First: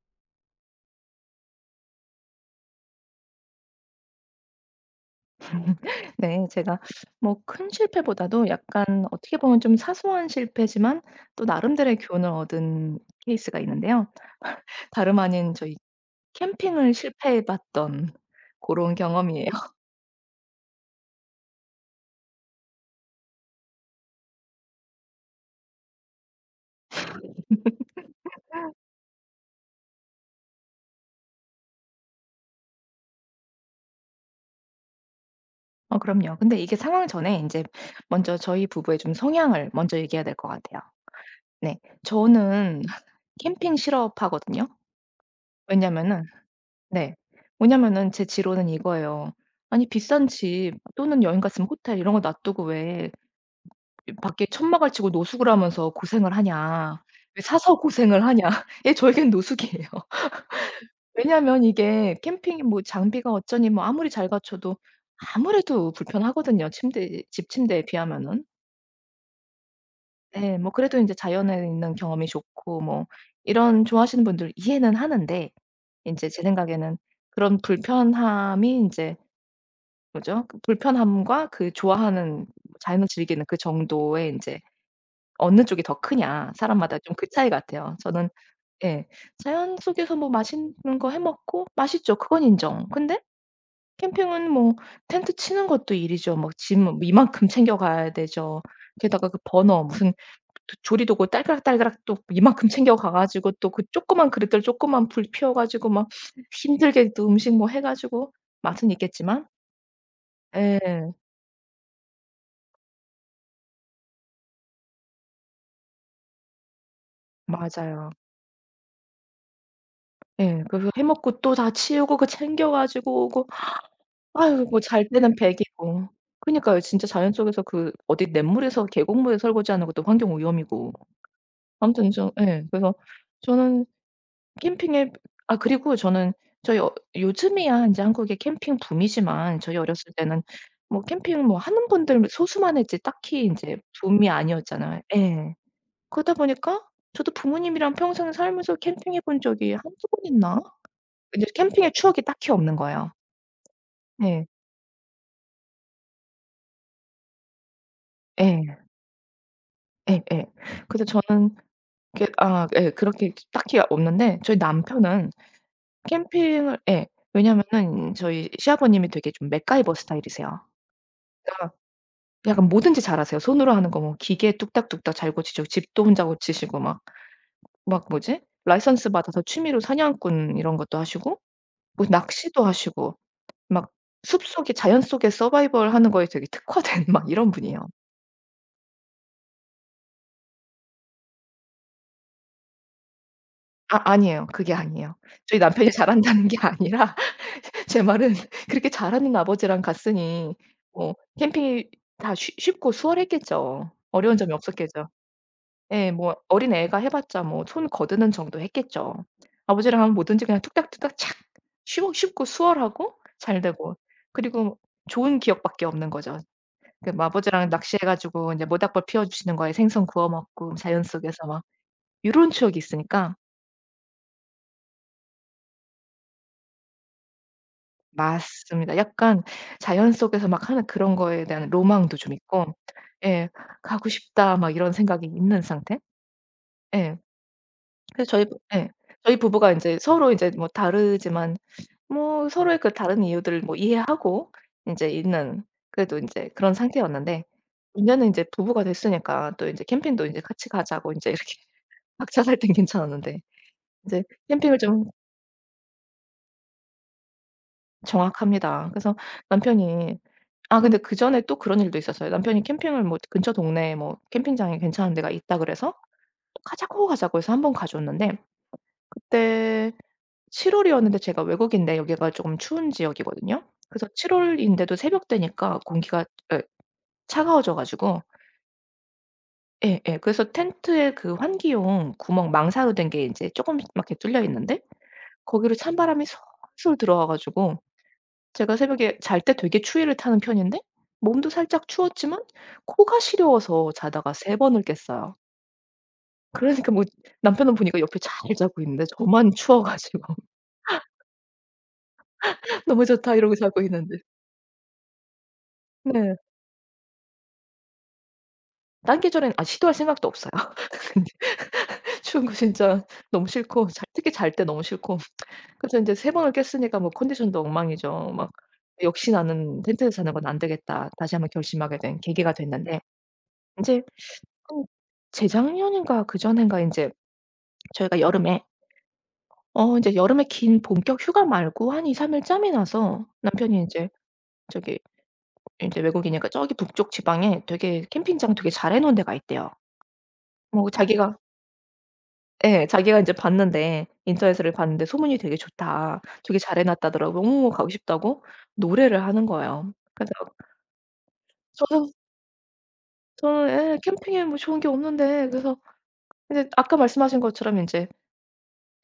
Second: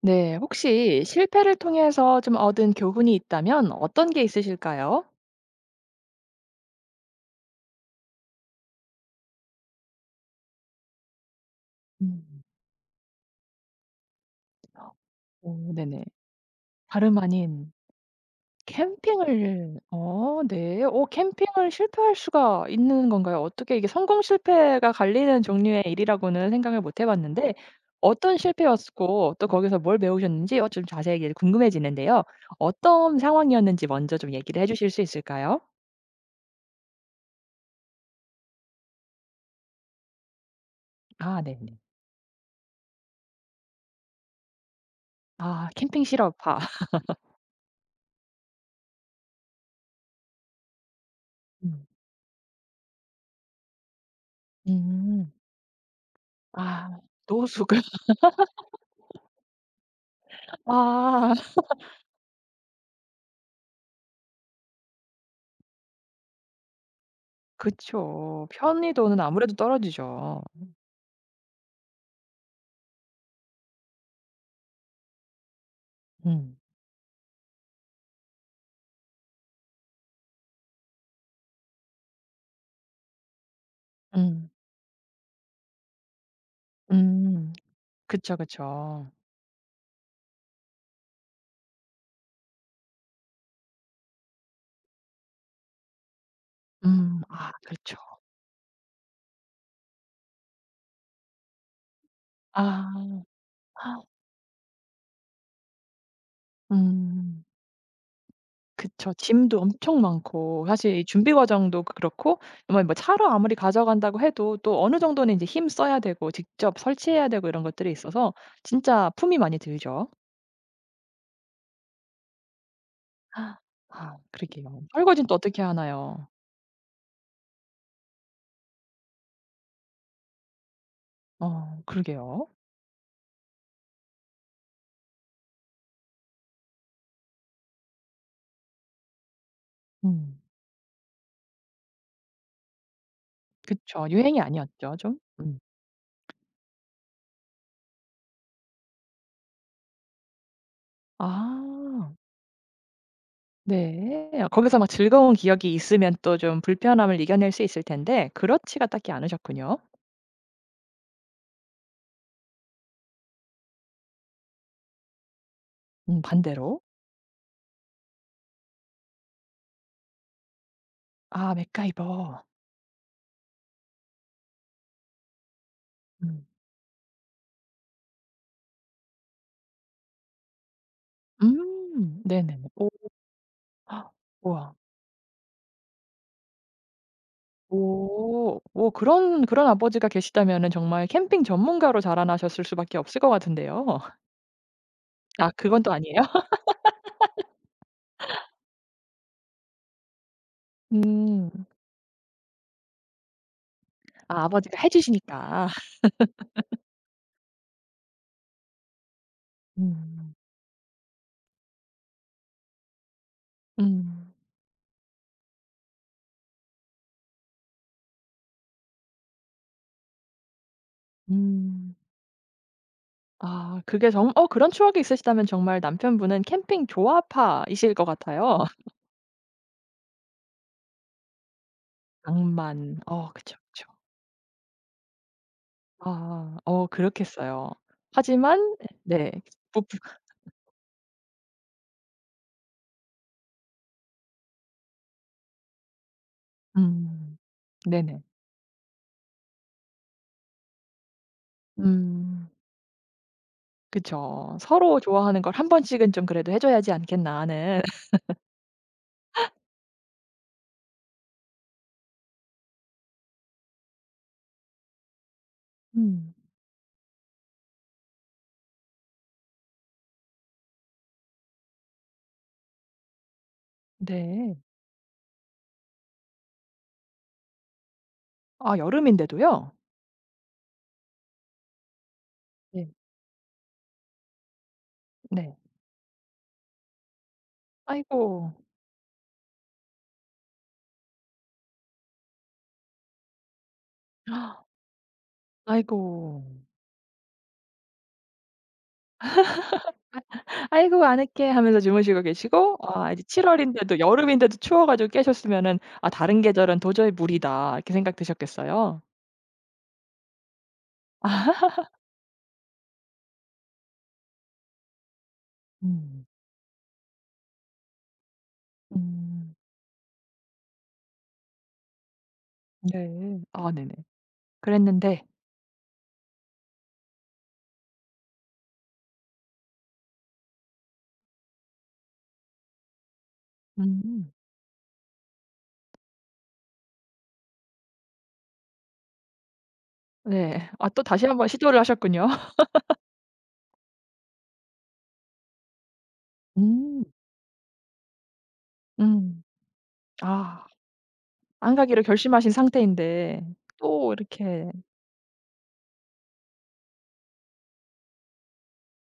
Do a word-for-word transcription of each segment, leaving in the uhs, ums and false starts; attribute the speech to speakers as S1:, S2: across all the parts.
S1: 네, 혹시 실패를 통해서 좀 얻은 교훈이 있다면 어떤 게 있으실까요?
S2: 네. 제가 뭐 큰 실패보다도 약간 어떻게 보면 좀 사소한 실패지만 또 나름대로의 교훈을
S1: 음.
S2: 얻은 케이스가 있는데요. 다름 아닌
S1: 오
S2: 저희
S1: 네네.
S2: 캠핑을
S1: 다름
S2: 실패해
S1: 아닌
S2: 봤던 그런 경험이에요.
S1: 캠핑을 어 네. 오, 캠핑을 실패할 수가 있는 건가요? 어떻게 이게 성공 실패가 갈리는 종류의 일이라고는 생각을 못 해 봤는데 어떤 실패였고 또 거기서 뭘 배우셨는지 어 좀 자세하게 궁금해지는데요. 어떤 상황이었는지 먼저 좀 얘기를 해 주실 수 있을까요?
S2: 어 그럼요. 근데 이게 상황 전에 이제 먼저 저희 부부의 좀 성향을 먼저 얘기해야 될 것 같아요.
S1: 아 네네.
S2: 네. 저는 캠핑 실업 하거든요.
S1: 아 캠핑
S2: 왜냐면은
S1: 실업파.
S2: 네. 왜냐면은 제 지론은 이거예요. 아니 비싼 집 또는 여행 갔으면
S1: 음.
S2: 호텔 이런 거 놔 두고 왜 이 밖에 천막을 치고
S1: 음.
S2: 노숙을 하면서 고생을
S1: 아
S2: 하냐. 왜 사서
S1: 노숙을
S2: 고생을 하냐. 예, 저에겐 노숙이에요.
S1: 아
S2: 왜냐하면 이게 캠핑이 뭐 장비가 어쩌니 뭐 아무리 잘 갖춰도 아무래도 불편하거든요. 침대, 집 침대에 비하면은.
S1: 그쵸. 편의도는 아무래도 떨어지죠.
S2: 예. 뭐 그래도 인제 자연에 있는 경험이 좋고 뭐 이런 좋아하시는 분들 이해는 하는데 인제 제
S1: 음.
S2: 생각에는 그런 불편함이 인제 뭐죠? 그 불편함과 그 좋아하는 자연을 즐기는 그 정도의
S1: 음.
S2: 인제 어느 쪽이 더 크냐 사람마다 좀 그 차이
S1: 음.
S2: 같아요. 저는
S1: 그쵸,
S2: 예
S1: 그쵸.
S2: 자연 속에서 뭐 맛있는 거 해 먹고 맛있죠. 그건 인정. 근데 캠핑은 뭐 텐트 치는 것도 일이죠. 막 짐 뭐
S1: 음.
S2: 이만큼
S1: 아 그렇죠.
S2: 챙겨가야 되죠. 게다가 그 버너 무슨 조 조리도구 딸그락딸그락 또 이만큼 챙겨가
S1: 아.
S2: 가지고 또 그 조그만 그릇들 조그만 불 피워 가지고 막 힘들게 또
S1: 음.
S2: 음식 뭐 해 가지고 맛은
S1: 그쵸.
S2: 있겠지만
S1: 짐도 엄청 많고 사실 이
S2: 예
S1: 준비 과정도 그렇고 정말 뭐 차로 아무리 가져간다고 해도 또 어느 정도는 이제 힘 써야 되고 직접 설치해야 되고 이런 것들이
S2: 맞아요.
S1: 있어서 진짜 품이 많이 들죠.
S2: 예. 그래서 해 먹고 또 다 치우고 그 챙겨 가지고 오고
S1: 아
S2: 아유 뭐
S1: 그러게요.
S2: 잘
S1: 설거지는 또
S2: 때는
S1: 어떻게
S2: 백 이고.
S1: 하나요?
S2: 그니까요. 진짜 자연 속에서 그 어디 냇물에서 계곡물에 설거지하는 것도 환경 오염이고.
S1: 어
S2: 아무튼 좀
S1: 그러게요.
S2: 예. 그래서 저는 캠핑에 아 그리고 저는 저희 어 요즘에야 인제 한국에 캠핑 붐이지만 저희 어렸을
S1: 음.
S2: 때는 뭐 캠핑 뭐 하는 분들 소수만 했지 딱히 인제
S1: 그쵸.
S2: 붐이
S1: 유행이 아니었죠
S2: 아니었잖아요.
S1: 좀?
S2: 예.
S1: 음.
S2: 그러다 보니까 저도 부모님이랑 평생 살면서 캠핑해 본 적이 한두 번 있나? 근데 캠핑의
S1: 아
S2: 추억이 딱히 없는 거예요.
S1: 네.
S2: 네.
S1: 거기서 막 즐거운 기억이 있으면 또 좀 불편함을 이겨낼 수 있을 텐데
S2: 예.
S1: 그렇지가 딱히 않으셨군요.
S2: 예예. 그래서 저는 그 아 예. 그렇게 딱히 없는데 저희 남편은
S1: 음
S2: 캠핑을
S1: 반대로.
S2: 예. 왜냐면은 저희 시아버님이 되게 좀 맥가이버 스타일이세요.
S1: 아
S2: 그러니까
S1: 맥가이버.
S2: 약간 뭐든지 잘하세요. 손으로 하는 거 뭐 기계 뚝딱뚝딱 잘 고치시고 집도 혼자
S1: 음.
S2: 고치시고 막 막 뭐지? 라이선스 받아서 취미로 사냥꾼 이런 것도 하시고 뭐
S1: 음
S2: 낚시도
S1: 네네네. 오
S2: 하시고 막 숲속에
S1: 우와.
S2: 자연 속에 서바이벌 하는 거에 되게 특화된 막 이런 분이에요.
S1: 오. 오 그런 그런 아버지가 계시다면은 정말 캠핑 전문가로 자라나셨을 수밖에 없을 것 같은데요.
S2: 아 아니에요. 그게 아니에요.
S1: 아
S2: 저희
S1: 그건 또
S2: 남편이
S1: 아니에요?
S2: 잘한다는 게 아니라 제 말은 그렇게 잘하는 아버지랑 갔으니 뭐
S1: 음.
S2: 캠핑이 다 쉬 쉽고 수월했겠죠. 어려운 음.
S1: 아
S2: 점이
S1: 아버지가 해
S2: 없었겠죠.
S1: 주시니까.
S2: 예. 뭐 어린애가 해 봤자 뭐 손 거드는 정도 했겠죠. 아버지랑 하면
S1: 음.
S2: 뭐든지 그냥 뚝딱뚝딱 착 쉬워 쉽고 수월하고 잘 되고
S1: 음.
S2: 그리고 좋은 기억밖에 없는 거죠. 그뭐 아버지랑 낚시해 가지고 이제 모닥불 피워 주시는 거에 생선 구워 먹고 자연 속에서 막
S1: 음.
S2: 이런 추억이 있으니까
S1: 아 그게 정 어 그런 추억이 있으시다면 정말 남편분은 캠핑 조화파이실 것 같아요.
S2: 맞습니다. 약간 자연 속에서 막 하는 그런 거에 대한 로망도 좀 있고
S1: 낭만. 어
S2: 예.
S1: 그쵸, 그쵸.
S2: '가고 싶다.' 막 이런 생각이 있는 상태?
S1: 아 어
S2: 예.
S1: 그렇겠어요.
S2: 그래서 저희 부
S1: 하지만
S2: 예.
S1: 네.
S2: 저희 부부가 이제
S1: 부부
S2: 서로 이제 뭐 다르지만 뭐 서로의 그 다른 이유들을 뭐 이해하고 이제 있는 그래도 이제 그런
S1: 음
S2: 상태였는데 이제
S1: 네네.
S2: 는 이제 부부가 됐으니까 또 이제 캠핑도 이제 같이 가자고 이제 이렇게
S1: 음
S2: 박차살 땐 괜찮았는데 이제
S1: 그쵸.
S2: 캠핑을
S1: 서로
S2: 좀
S1: 좋아하는 걸 한 번씩은 좀 그래도 해 줘야지 않겠나 하는.
S2: 정확합니다. 그래서 남편이 아 근데 그전에 또 그런 일도 있었어요. 남편이 캠핑을 뭐 근처 동네에 뭐 캠핑장이 괜찮은 데가 있다 그래서
S1: 음
S2: "가자고, 가자고." 해서 한번 가줬는데 그때 칠 월이었는데 제가 외국인데 여기가 조금 추운 지역이거든요. 그래서 칠
S1: 네.
S2: 월인데도 새벽 되니까 공기가 예 차가워져 가지고
S1: 아 여름인데도요?
S2: 예예 그래서 텐트에 그 환기용 구멍
S1: 네.
S2: 망사로 된 게 이제 조금 씩막 이렇게 뚫려 있는데
S1: 네.
S2: 거기로 찬바람이 솔솔 들어와 가지고
S1: 아이고.
S2: 제가 새벽에 잘 때 되게 추위를 타는 편인데 몸도 살짝 추웠지만 코가 시려워서 자다가 세 번을 깼어요.
S1: 아이고.
S2: 그러니까 뭐 남편은 보니까 옆에 잘 자고 있는데 저만 추워 가지고
S1: "아이고 아늑해." 하면서 주무시고 계시고
S2: '너무
S1: 아 이제
S2: 좋다.'
S1: 칠
S2: 이러고 자고
S1: 월인데도
S2: 있는데
S1: 여름인데도 추워 가지고 깨셨으면은 '아
S2: 네.
S1: 다른 계절은 도저히 무리다.' 이렇게 생각 드셨겠어요?
S2: 딴 계절엔 아 시도할 생각도 없어요. 근데 추운 거 진짜 너무 싫고 잘 특히 잘 때 너무 싫고 그래서 인제
S1: 음.
S2: 세 번을 깼으니까 뭐 컨디션도 엉망이죠. 막 역시
S1: 음.
S2: '나는 텐트에서 자는 건 안 되겠다.' 다시 한번 결심하게 된 계기가 됐는데
S1: 네. 아 네네.
S2: 인제 한
S1: 그랬는데
S2: 재작년인가 그전인가 인제 저희가 여름에 어 인제 여름에 긴 본격 휴가 말고 한 이삼 일 짬이 나서 남편이 인제
S1: 음.
S2: 저기 인제 외국이니까 저기 북쪽 지방에 되게 캠핑장 되게 잘해 놓은 데가 있대요.
S1: 네. 아
S2: 뭐
S1: 또 다시
S2: 자기가
S1: 한번 시도를 하셨군요.
S2: 예 자기가 인제 봤는데 인터넷으로 봤는데 소문이 되게 좋다. 되게 잘해
S1: 음.
S2: 놨다더라고. 너무 가고 싶다고 노래를
S1: 음.
S2: 하는 거예요. 그래서
S1: 아 안 가기로
S2: 저도
S1: 결심하신 상태인데
S2: 저는 예
S1: 또
S2: 캠핑에 뭐
S1: 이렇게
S2: 좋은 게 없는데 그래서 이제 아까 말씀하신 것처럼 인제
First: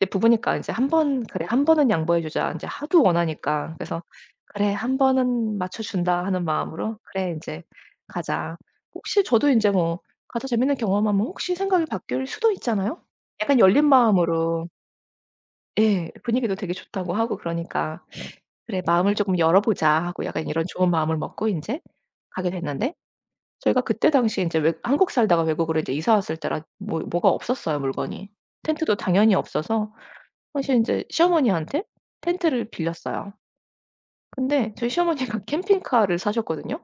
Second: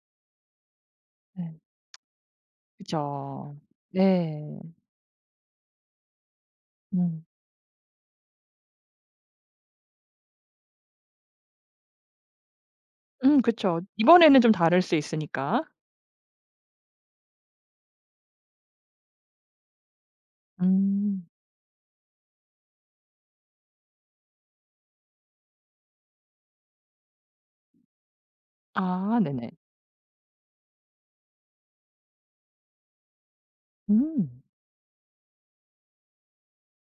S2: 이제 부부니까 이제 한 번 '그래
S1: 네.
S2: 한 번은 양보해 주자.' 인제 하도
S1: 그죠.
S2: 원하니까. 그래서
S1: 네.
S2: '그래 한 번은 맞춰 준다.' 하는 마음으로
S1: 음.
S2: '그래 인제 가자.' 혹시 저도 인제 뭐 가서 재밌는 경험하면 혹시 생각이 바뀔 수도 있잖아요.
S1: 음
S2: 약간
S1: 그쵸.
S2: 열린
S1: 이번에는 좀
S2: 마음으로
S1: 다를 수 있으니까.
S2: 예 분위기도 되게 좋다고 하고 그러니까 '그래 마음을 조금 열어 보자.' 하고 약간 이런 좋은 마음을
S1: 음.
S2: 먹고 인제 가게 됐는데 저희가 그때 당시에 인제 외 한국 살다가 외국으로 이제 이사 왔을 때라 뭐 뭐가 없었어요 물건이. 텐트도
S1: 아
S2: 당연히
S1: 네네.
S2: 없어서 사실 인제 시어머니한테 텐트를 빌렸어요.
S1: 음.
S2: 근데 저희 시어머니가 캠핑카를 사셨거든요.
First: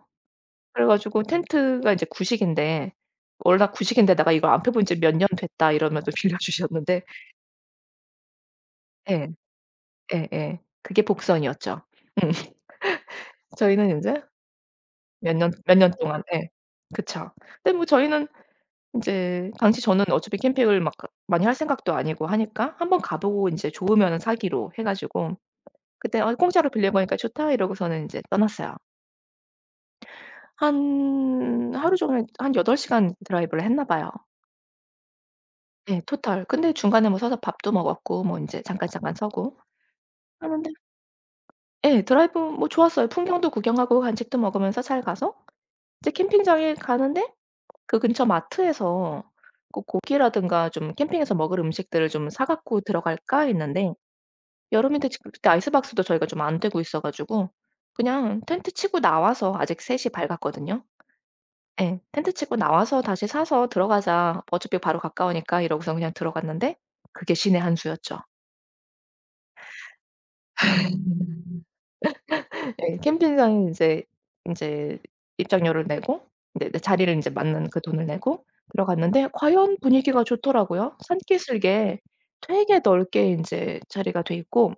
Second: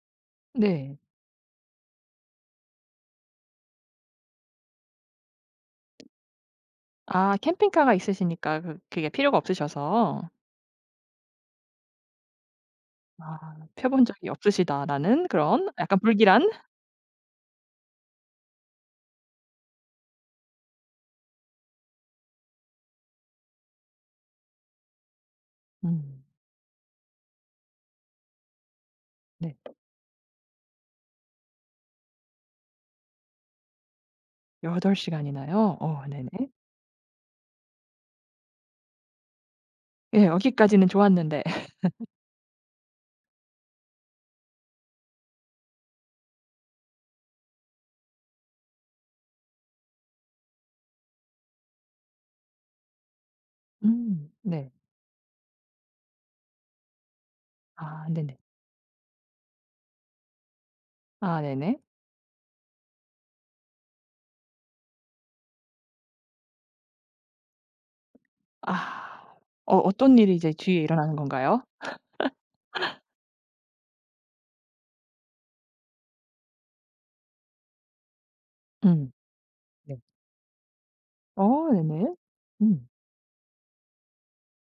S2: 그래
S1: 네.
S2: 가지고 텐트가 이제 구식인데 "원래 구식인데다가 이걸 안 펴본 지 몇 년 됐다." 이러면서 빌려주셨는데
S1: 아 캠핑카가 있으시니까 그 그게
S2: 예.
S1: 필요가 없으셔서
S2: 예예. 그게 복선이었죠. 음.
S1: 아 펴
S2: 저희는
S1: 본
S2: 인제
S1: 적이 없으시다라는
S2: 몇 년
S1: 그런
S2: 몇 년
S1: 약간
S2: 동안
S1: 불길한
S2: 예. 그쵸. 근데 뭐 저희는 인제 당시 저는 어차피 캠핑을 막 그 많이 할 생각도 아니고 하니까 한번 가 보고 인제 좋으면은 사기로 해 가지고 그때
S1: 음
S2: "어 공짜로 빌려보니까 좋다." 이러고서는 인제 떠났어요.
S1: 네.
S2: 한 하루 종일 한 여덟 시간 드라이브를 했나 봐요.
S1: 덟 시간이나요?
S2: 예
S1: 어 네네.
S2: 토탈. 근데 중간에 뭐 서서 밥도 먹었고 뭐 인제 잠깐, 잠깐 서고
S1: 예
S2: 하는데
S1: 여기까지는 좋았는데.
S2: 예 드라이브 뭐 좋았어요. 풍경도 구경하고 간식도 먹으면서 잘 가서 이제 캠핑장에 가는데 그 근처 마트에서 그 고기라든가 좀 '캠핑에서 먹을 음식들을 좀 사 갖고 들어갈까?' 했는데
S1: 음 네.
S2: 여름인데 지금 그때 아이스박스도 저희가 좀 안 되고 있어 가지고
S1: 아 네네.
S2: 그냥 텐트 치고 나와서 아직 셋이 밝았거든요.
S1: 아 네네.
S2: 예. 텐트 치고 "나와서 다시 사서 들어가자. 어차피 바로 가까우니까." 이러고서 그냥 들어갔는데 그게 신의 한 수였죠.
S1: 아 어 어떤 일이 이제 뒤에 일어나는 건가요?
S2: 예. 캠핑장에 인제 인제 입장료를 내고 인제 내 자리를 인제 맞는 그 돈을 내고
S1: 음
S2: 들어갔는데 과연
S1: 네.
S2: 분위기가 좋더라고요.
S1: 어
S2: 산기슭에
S1: 네네.
S2: 되게
S1: 음.
S2: 넓게 인제 자리가 돼 있고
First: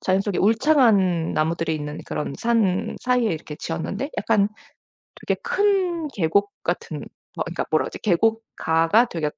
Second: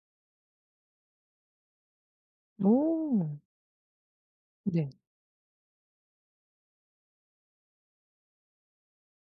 S2: 자연 속에 울창한 나무들이 있는 그런 산 사이에
S1: 오.
S2: 이렇게 지었는데 약간
S1: 네.
S2: 되게 큰 계곡 같은 어 그러니까 뭐라 그러지? 계곡가가 되게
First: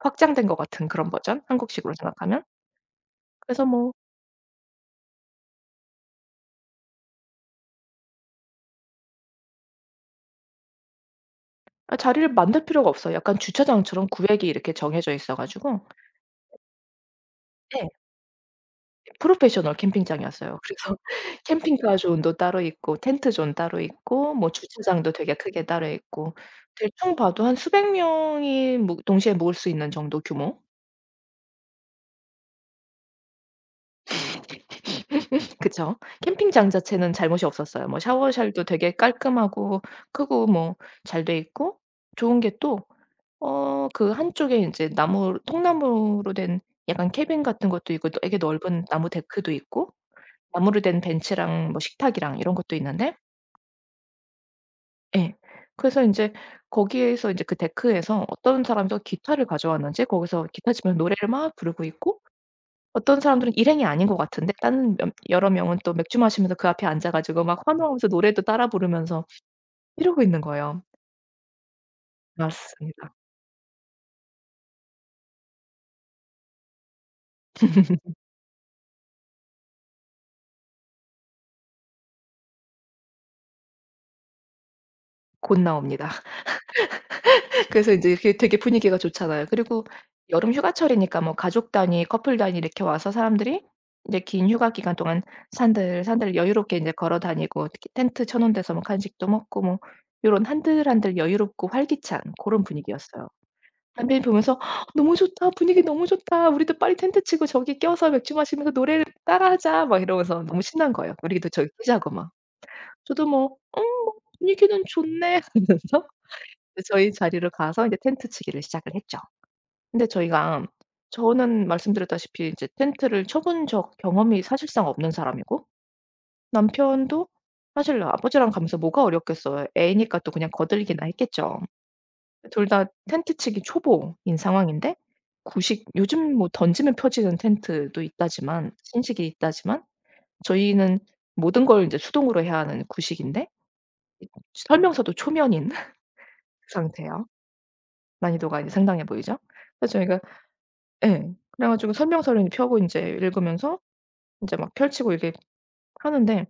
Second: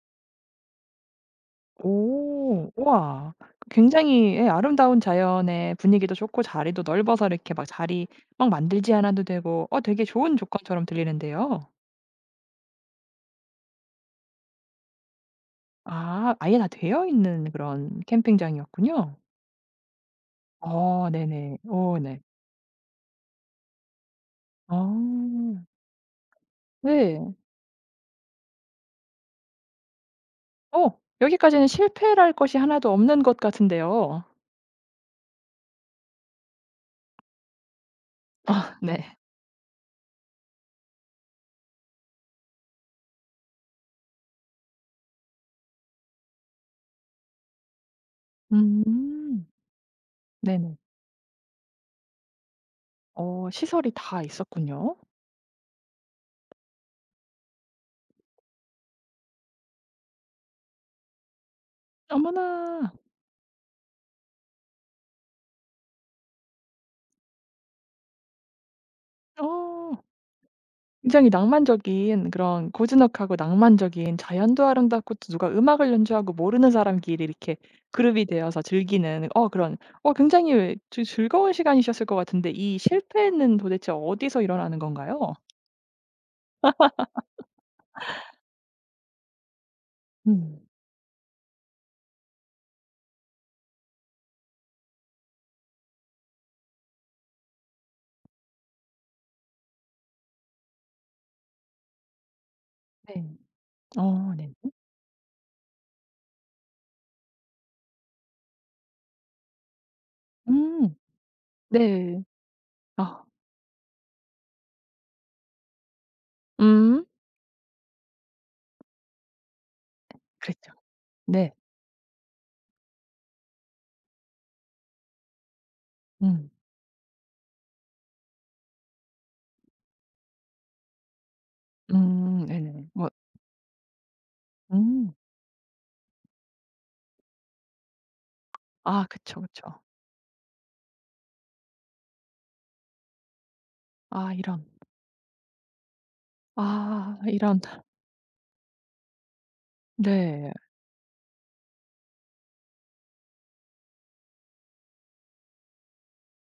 S2: 확장된 것 같은 그런 버전? 한국식으로 생각하면.
S1: 오. 우와.
S2: 그래서 뭐
S1: 굉장히 예 아름다운 자연의 분위기도 좋고 자리도 넓어서 이렇게 막 자리 막 만들지 않아도 되고 어 되게 좋은 조건처럼 들리는데요.
S2: 아 자리를 만들 필요가 없어요. 약간 주차장처럼 구획이 이렇게 정해져 있어 가지고
S1: 아 아예 다 되어 있는
S2: 예.
S1: 그런 캠핑장이었군요.
S2: 프로페셔널 캠핑장이었어요. 그래서
S1: 어 네네. 어
S2: 캠핑카
S1: 네.
S2: 존도 따로 있고 텐트 존 따로 있고 뭐 주차장도 되게
S1: 어,
S2: 크게 따로 있고 대충
S1: 네.
S2: 봐도 한 수백 명이 묵 동시에 묵을 수 있는 정도 규모?
S1: 어 여기까지는 실패랄 것이 하나도 없는 것 같은데요.
S2: 그쵸. 캠핑장 자체는 잘못이 없었어요. 뭐 샤워실도
S1: 아
S2: 되게
S1: 네.
S2: 깔끔하고 크고 뭐 잘 돼 있고 좋은 게 또 어 그 한쪽에 인제 나무 통나무로 된 약간 캐빈 같은 것도 있고 또 되게 넓은 나무
S1: 음.
S2: 데크도 있고
S1: 네네.
S2: 나무로 된 벤치랑 뭐 식탁이랑 이런 것도 있는데
S1: 어 시설이 다 있었군요.
S2: 예. 그래서 인제 거기에서 인제 그 데크에서 어떤 사람이 또 기타를 가져왔는지 거기서 기타 치면서 노래를 막 부르고 있고
S1: 어머나.
S2: 어떤 사람들은 일행이 아닌 것 같은데 다른 몇 여러 명은 또 맥주 마시면서 그 앞에 앉아 가지고 막 환호하면서 노래도 따라 부르면서
S1: 어.
S2: 이러고 있는 거예요.
S1: 굉장히 낭만적인 그런
S2: 맞습니다.
S1: 고즈넉하고 낭만적인 자연도 아름답고 또 누가 음악을 연주하고 모르는 사람끼리 이렇게 그룹이 되어서 즐기는 어 그런 어 굉장히 즐 즐거운 시간이셨을 것 같은데 이 실패는 도대체 어디서 일어나는 건가요?
S2: 곧 나옵니다. 그래서 인제 그게 되게 분위기가 좋잖아요. 그리고 여름
S1: 음.
S2: 휴가철이니까 뭐 가족 단위, 커플 단위 이렇게 와서 사람들이 인제 긴 휴가 기간 동안 산들산들 여유롭게 인제 걸어 다니고 특히 텐트 쳐 놓은 데서 뭐 간식도 먹고 뭐 요런 한들한들 여유롭고 활기찬 고런 분위기였어요.
S1: 네.
S2: 남편이
S1: 어 네.
S2: 보면서 "너무 좋다. 분위기 너무 좋다. 우리도 빨리 텐트 치고 저기 껴서 맥주 마시면서 노래를 따라하자." 막 이러면서 너무 신난
S1: 음.
S2: 거예요. "우리도 저기 끼자고."
S1: 네.
S2: 막.
S1: 아.
S2: 저도 뭐 "음 뭐 분위기는 좋네." 하면서 이제
S1: 음.
S2: 저희 자리로 가서 이제 텐트 치기를 시작을 했죠. 근데 저희가
S1: 그랬죠. 네.
S2: 저는 말씀드렸다시피 이제 텐트를 쳐본적 경험이 사실상 없는 사람이고
S1: 음.
S2: 남편도 사실 아버지랑 가면서 뭐가 어렵겠어요. 애니까 또 그냥 거들기나 했겠죠.
S1: 음
S2: 둘
S1: 네네.
S2: 다
S1: 뭐
S2: 텐트 치기 초보인 상황인데
S1: 음.
S2: 구식 요즘 뭐 던지면 펴지는 텐트도 있다지만
S1: 아
S2: 신식이
S1: 그쵸, 그쵸.
S2: 있다지만 저희는 모든 걸 인제 수동으로 해야 하는 구식인데
S1: 아 이런.
S2: 설명서도 초면인
S1: 아
S2: 상태예요.
S1: 이런.
S2: 난이도가 이제 상당해 보이죠? 그래서 저희가
S1: 네.
S2: 예. 그래 가지고 설명서를 펴고 인제 읽으면서 인제 막 펼치고 이렇게 하는데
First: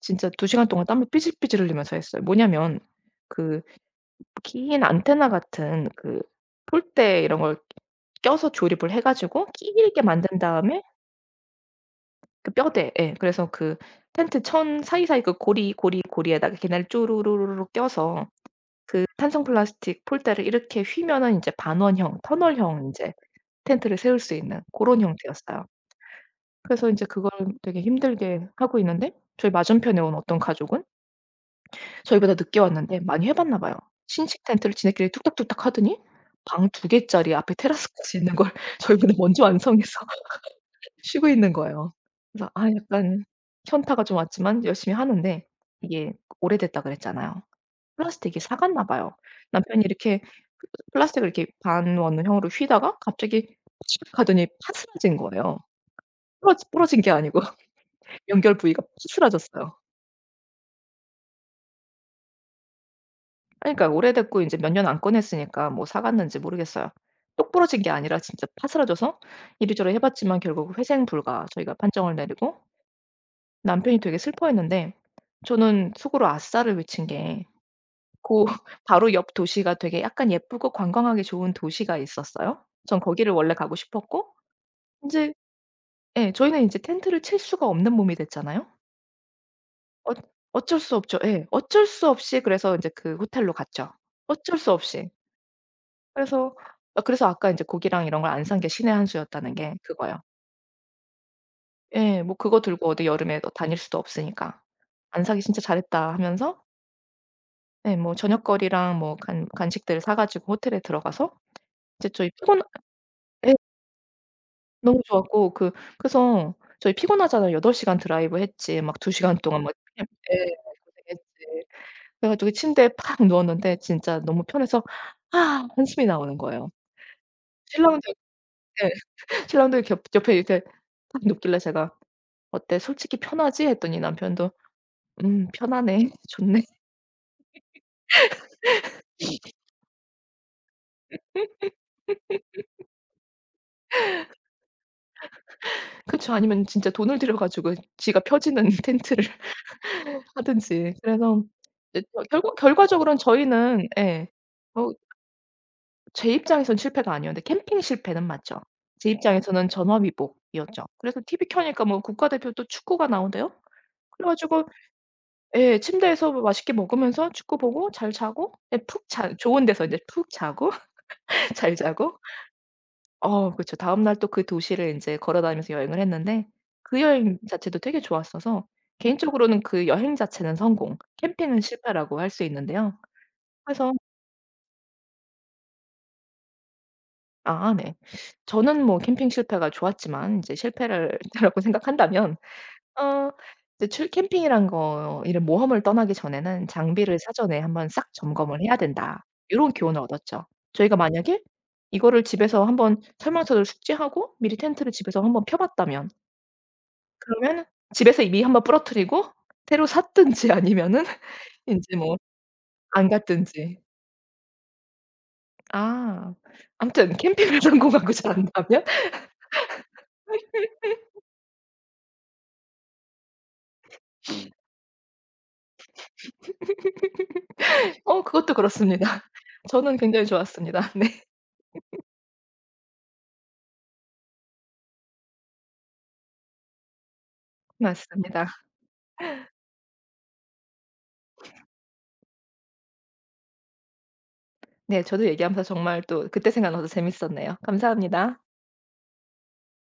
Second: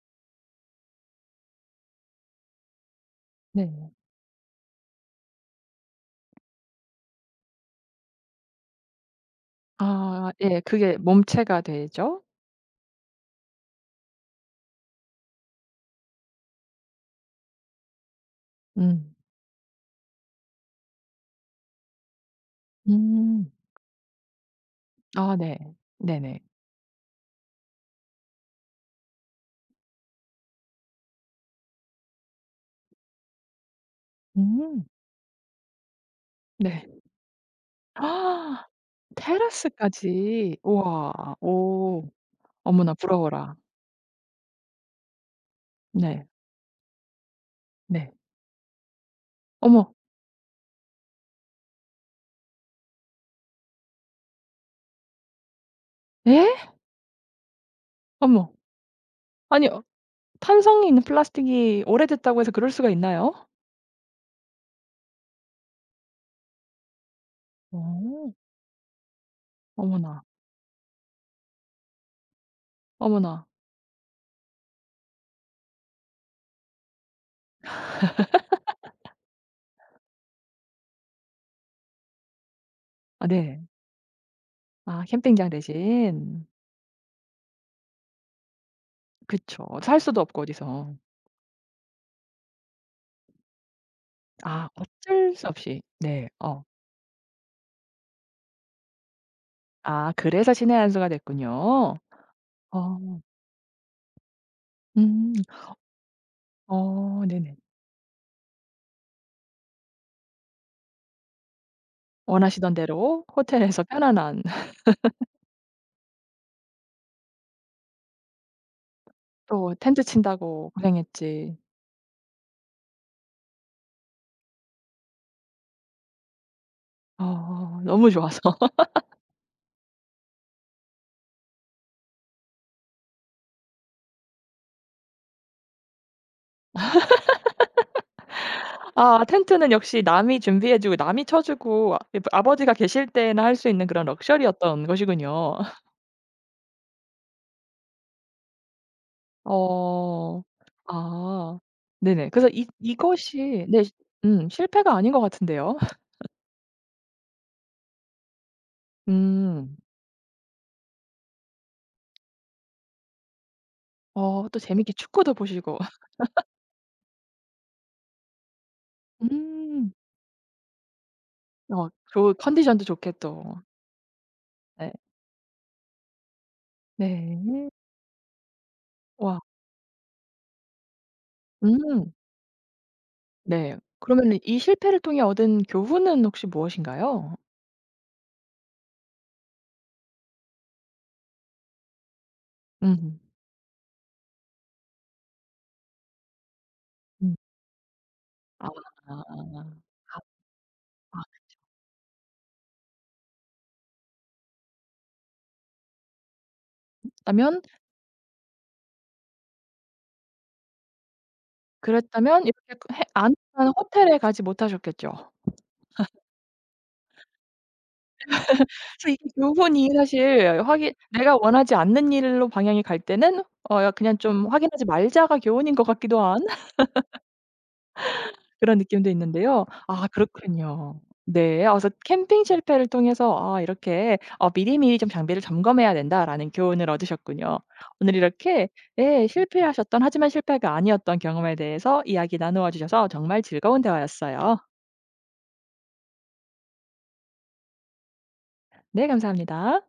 S2: 진짜 두 시간 동안 땀을 삐질삐질 흘리면서 했어요. 뭐냐면 그
S1: 네.
S2: 긴 안테나 같은 그 폴대 이런 걸 껴서 조립을 해 가지고 길게
S1: 아
S2: 만든
S1: 예.
S2: 다음에
S1: 그게 몸체가 되죠.
S2: 그 뼈대 예 그래서 그 텐트 천 사이사이 그 고리, 고리, 고리에다가 걔네를 쪼르르르르 껴서 그
S1: 음.
S2: 탄성 플라스틱 폴대를 이렇게 휘면은 인제 반원형, 터널형 인제
S1: 음.
S2: 텐트를 세울 수 있는 고런
S1: 아 네.
S2: 형태였어요.
S1: 네네.
S2: 그래서 인제 그걸 되게 힘들게 하고 있는데 저희 맞은편에 온 어떤 가족은 저희보다 늦게 왔는데 많이 해봤나 봐요. 신식 텐트를
S1: 음.
S2: 지네끼리 뚝딱뚝딱 하더니 방
S1: 네.
S2: 두 개짜리 앞에 테라스까지 있는 걸
S1: 아,
S2: 저희보다 먼저 완성해서
S1: 테라스까지.
S2: 쉬고
S1: 우와.
S2: 있는 거예요.
S1: 오.
S2: 그래서 아
S1: 어머나
S2: 약간
S1: 부러워라.
S2: 현타가 좀 왔지만 열심히 하는데 이게
S1: 네.
S2: 오래됐다 그랬잖아요.
S1: 네.
S2: 플라스틱이 삭았나 봐요. 남편이
S1: 어머.
S2: 이렇게 플라스틱을 이렇게 반 원형으로 휘다가 갑자기 칙 하더니 파스라진 거예요.
S1: 예?
S2: 부러지 부러진 게 아니고
S1: 어머.
S2: 연결 부위가
S1: 아니
S2: 파스라졌어요.
S1: 어 탄성이 있는 플라스틱이 오래됐다고 해서 그럴 수가 있나요?
S2: 아니 그러니까 오래됐고 인제 몇 년 안 꺼냈으니까 뭐 사 갔는지 모르겠어요. 똑 부러진 게 아니라
S1: 어.
S2: 진짜 파스라져서 이리저리 해
S1: 어머나.
S2: 봤지만 결국 회생 불가 저희가 판정을 내리고
S1: 어머나.
S2: 남편이 되게 슬퍼했는데 저는 속으로 아싸를 외친 게 고 바로 옆 도시가 되게 약간 예쁘고 관광하기 좋은 도시가 있었어요. 전
S1: 아
S2: 거기를 원래
S1: 네.
S2: 가고 싶었고
S1: 아
S2: 인제
S1: 캠핑장
S2: 예
S1: 대신.
S2: 저희는 인제 텐트를 칠 수가 없는 몸이 됐잖아요.
S1: 그쵸. 살
S2: 어
S1: 수도 없고
S2: 어쩔
S1: 어디서.
S2: 수 없죠. 예. 어쩔 수 없이 그래서 인제 그 호텔로 갔죠. 어쩔
S1: 아
S2: 수 없이.
S1: 어쩔 수 없이. 네.
S2: 그래서
S1: 어.
S2: 아 그래서 아까 인제 고기랑 이런 걸 안 산 게 신의 한 수였다는 게
S1: 아
S2: 그거예요.
S1: 그래서 신의 한 수가 됐군요.
S2: 예. 뭐 그거 들고 어디
S1: 어.
S2: 여름에 또 다닐 수도 없으니까. '안
S1: 음.
S2: 사길 진짜 잘했다.' 하면서
S1: 어 네네.
S2: 예 뭐 저녁거리랑 뭐 간 간식들 사 가지고 호텔에 들어가서 이제 저희 피곤
S1: 원하시던 대로
S2: 예
S1: 호텔에서 편안한
S2: 너무 좋았고 그 그래서 저희 피곤하잖아요. 여덟 시간 드라이브 했지 막 두 시간 동안 막
S1: 또 텐트
S2: 그냥 예
S1: 친다고 고생했지.
S2: 고생했지. 그래 가지고 침대에 팍 누웠는데 진짜 너무 편해서 "아." 한숨이 나오는 거예요.
S1: 어
S2: 신랑도
S1: 너무 좋아서.
S2: 예 신랑도 겹 옆에 이렇게 딱 눕길래 제가 "어때? 솔직히 편하지?" 했더니 남편도 "음 편하네. 좋네."
S1: 아 텐트는 역시 남이 준비해 주고 남이 쳐 주고 아 아버지가 계실 때나 할 수 있는 그런 럭셔리였던 것이군요.
S2: 그쵸. 아니면 진짜 돈을 들여 가지고 지가 펴지는 텐트를
S1: 어.
S2: 하든지. 그래서
S1: 아.
S2: 이제 겨
S1: 네네. 그래서
S2: 결과
S1: 이
S2: 결과적으로는
S1: 이것이 네
S2: 저희는 예.
S1: 음
S2: 어
S1: 실패가 아닌 것 같은데요.
S2: 제 입장에선 실패가 아니었는데 캠핑 실패는 맞죠. 제 입장에서는
S1: 음.
S2: 전화위복이었죠. 그래서 티비 켜니까 뭐 국가대표 또 축구가 나오대요. 그래
S1: 어 또
S2: 가지고
S1: 재밌게 축구도 보시고.
S2: 예 침대에서 뭐 맛있게 먹으면서 축구 보고 잘 자고 예 푹 자 좋은 데서
S1: 음.
S2: 이제 푹 자고 잘
S1: 어
S2: 자고
S1: 좋을 컨디션도
S2: 어
S1: 좋겠죠.
S2: 그쵸. 다음날 또 그 도시를
S1: 네.
S2: 인제 걸어 다니면서 여행을 했는데 그 여행
S1: 네.
S2: 자체도 되게 좋았어서
S1: 와.
S2: 개인적으로는 그 여행 자체는 성공, 캠핑은
S1: 음.
S2: 실패라고 할 수 있는데요.
S1: 네.
S2: 그래서
S1: 그러면은 이 실패를 통해 얻은 교훈은 혹시 무엇인가요?
S2: 아 네. 저는 뭐 캠핑 실패가 좋았지만 이제 실패를 라고 생각한다면
S1: 음.
S2: 어 이제 출 캠핑이란 거 이런 모험을 떠나기 전에는 '장비를
S1: 음.
S2: 사전에 한번 싹 점검을
S1: 아.
S2: 해야 된다.' 요런 교훈을 얻었죠. 저희가
S1: 아
S2: 만약에 이거를 집에서 한번 설명서를 숙지하고 미리 텐트를 집에서 한번 펴 봤다면
S1: 다면
S2: 그러면 집에서 이미 한번 부러뜨리고 새로 샀든지 아니면은 인제 뭐
S1: 그랬다면 이렇게 해
S2: 안
S1: 안 한
S2: 갔든지.
S1: 호텔에 가지 못하셨겠죠.
S2: 아. 아무튼 캠핑을 성공하고 잔다면
S1: 그래서 이 교훈이 사실 확인 내가 원하지 않는 일로 방향이 갈 때는 어 그냥 좀 '확인하지 말자.'가 교훈인 것 같기도 한
S2: 어 그것도
S1: 그런
S2: 그렇습니다.
S1: 느낌도 있는데요.
S2: 저는
S1: 아
S2: 굉장히 좋았습니다.
S1: 그렇군요.
S2: 네.
S1: 네. 아 그래서 캠핑 실패를 통해서 아 이렇게 어 '미리미리 좀 장비를 점검해야 된다.'라는 교훈을 얻으셨군요. 오늘
S2: 맞습니다.
S1: 이렇게 예 실패하셨던 하지만 실패가 아니었던 경험에 대해서 이야기 나누어 주셔서 정말 즐거운 대화였어요.
S2: 네 저도 얘기하면서 정말 또 그때 생각나서 재밌었네요. 감사합니다.
S1: 네 감사합니다.